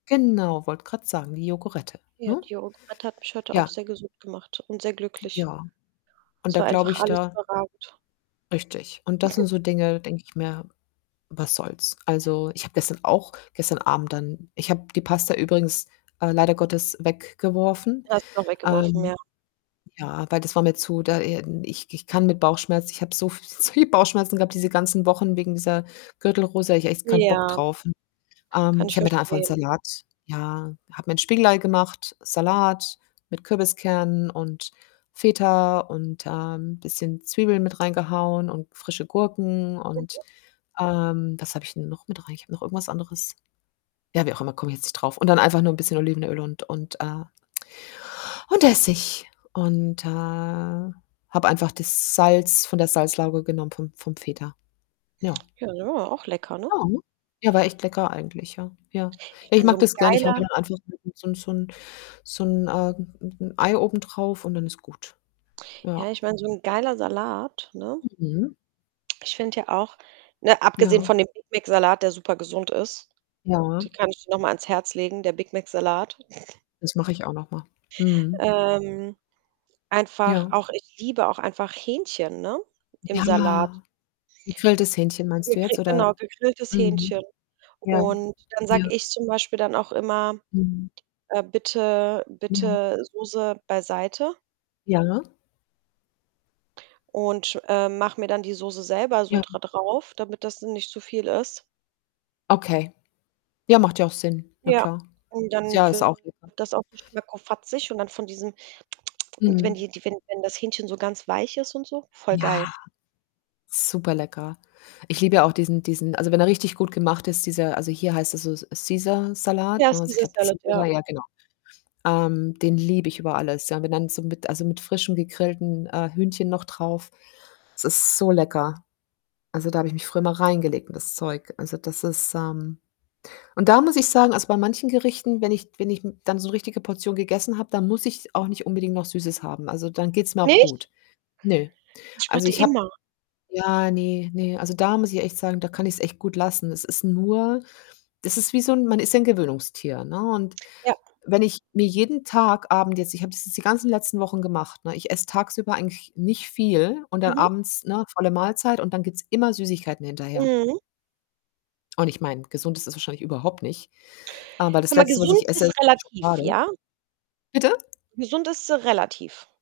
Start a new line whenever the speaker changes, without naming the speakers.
Genau, wollte grad sagen, die Yogurette,
Ja,
ne?
die Yogurette hat mich heute auch
Ja.
sehr gesund gemacht und sehr glücklich.
Ja. Und
Es
da
war
glaube
einfach
ich
alles
da
überragend.
Richtig, und das sind so Dinge, denke ich mir: „Was soll's?“ Also, ich habe gestern auch gestern Abend dann ich habe die Pasta übrigens, äh, leider Gottes weggeworfen.
Die hast du noch weggeworfen,
Ähm,
ja.
ja, aber das war mir zu da, ähm ich k ich kann mit Bauchschmerzen ich habe so so viel Bauchschmerzen gehabt diese ganzen Wochen wegen dieser Gürtelrose, da hatte ich echt keinen Bock
Ja.
drauf. [unintelligible] Ähm,
Kann
ich
ich
habe mir dann einfach 'n
verstehen.
Salat ja, habe mir 'n Spiegelei gemacht, Salat mit Kürbiskern und Feta und, ähm, bisschen Zwiebeln mit reingehauen und frische Gurken und
Mhm.
ähm, was habe ich 'n noch mit rein? Ich habe noch irgendwas anderes ja, wie auch immer, komme ich jetzt nicht drauf und dann einfach nur 'n bisschen Olivenöl und und, äh und Essig. Und, äh, habe einfach das Salz von der Salzlauge genommen vom vom Feta. Ja.
Ja, genau, auch lecker, ne?
Ja. Ja, war echt lecker eigentlich, ja. Ja.
Ich
Ja, ich
meine, so
mag
'n
das gerne. Ich haue mir
geiler
dann einfach 'n 'n so 'n so 'n so 'n, ähm 'n 'n Ei oben drauf und dann ist gut. Ja.
Ja, ich meine, so 'n geiler Salat, ne?
Mhm.
Ich finde ja auch ne, abgesehen
Ja.
von dem Big Mac-Salat, der super gesund ist. Die
Ja.
kann ich dir noch mal ans Herz legen, der Big Mac-Salat.
Das mache ich auch noch mal. Mhm.
Ähm. Einfach
Ja.
auch ich liebe auch einfach Hähnchen, ne, im Salat.
Ja. Gegrilltes Hähnchen meinst du
Gegri
jetzt,
genau,
oder
gegrilltes Hähnchen.
mhm. Ja.
Und dann
Ja.
sage ich zum Beispiel dann auch immer:
Mhm.
„Äh, bitte,
Ja.
bitte Soße beiseite.“
Ja?
Und, äh, mache mir dann die Soße selber so
Ja.
dra drauf, damit das nicht zu viel ist.
Okay. Ja, macht ja auch Sinn. Na
Ja.
klar.
Und dann
Ja, ist auch
wird
lecker.
das auch richtig schmackofatzig und dann von diesem. Die wenn
Mhm.
die wenn wenn das Hähnchen so ganz weich ist und so voll geil.
Ja, super lecker. Ich liebe ja auch diesen diesen also, wenn er richtig gut gemacht ist, dieser also, hier heißt er so
Ja,
Caesar-Salat, ne? Also, ich glaube,
Ceasar-Salad, ja.
Caesar. Ja, genau. Ähm, den liebe ich über alles, ja. Wenn dann so mit also, mit frischem gegrillten, äh, Hühnchen noch drauf. Es ist so lecker. Also, da habe ich mich früher immer reingelegt in das Zeug. Also, das ist, ähm und da muss ich sagen also, bei manchen Gerichten, wenn ich wenn ich, hm, dann so 'ne richtige Portion gegessen habe, dann muss ich auch nicht unbedingt noch Süßes haben. Also, dann geht's mir auch
Nicht?
gut. Nö.
Ich
Also,
warte
ich habe
immer.
ja, ne, ne, also, da muss ich echt sagen, da kann ich's echt gut lassen. Es ist nur das ist wie so 'n man ist ja 'n Gewöhnungstier, ne, und
Ja.
wenn ich mir jeden Tag Abend jetzt ich habe das jetzt die ganzen letzten Wochen gemacht, ne? Ich esse tagsüber eigentlich nicht viel und dann
Mhm.
abends, ne, volle Mahlzeit und dann gibt's immer Süßigkeiten hinterher.
Mhm.
Und ich meine, gesund ist es wahrscheinlich überhaupt nicht. Aber das
Hör mal,
Letzte, was
gesund
ich esse,
ist
ist
relativ,
Schokolade.
ja?
Bitte?
Gesund ist, äh, relativ.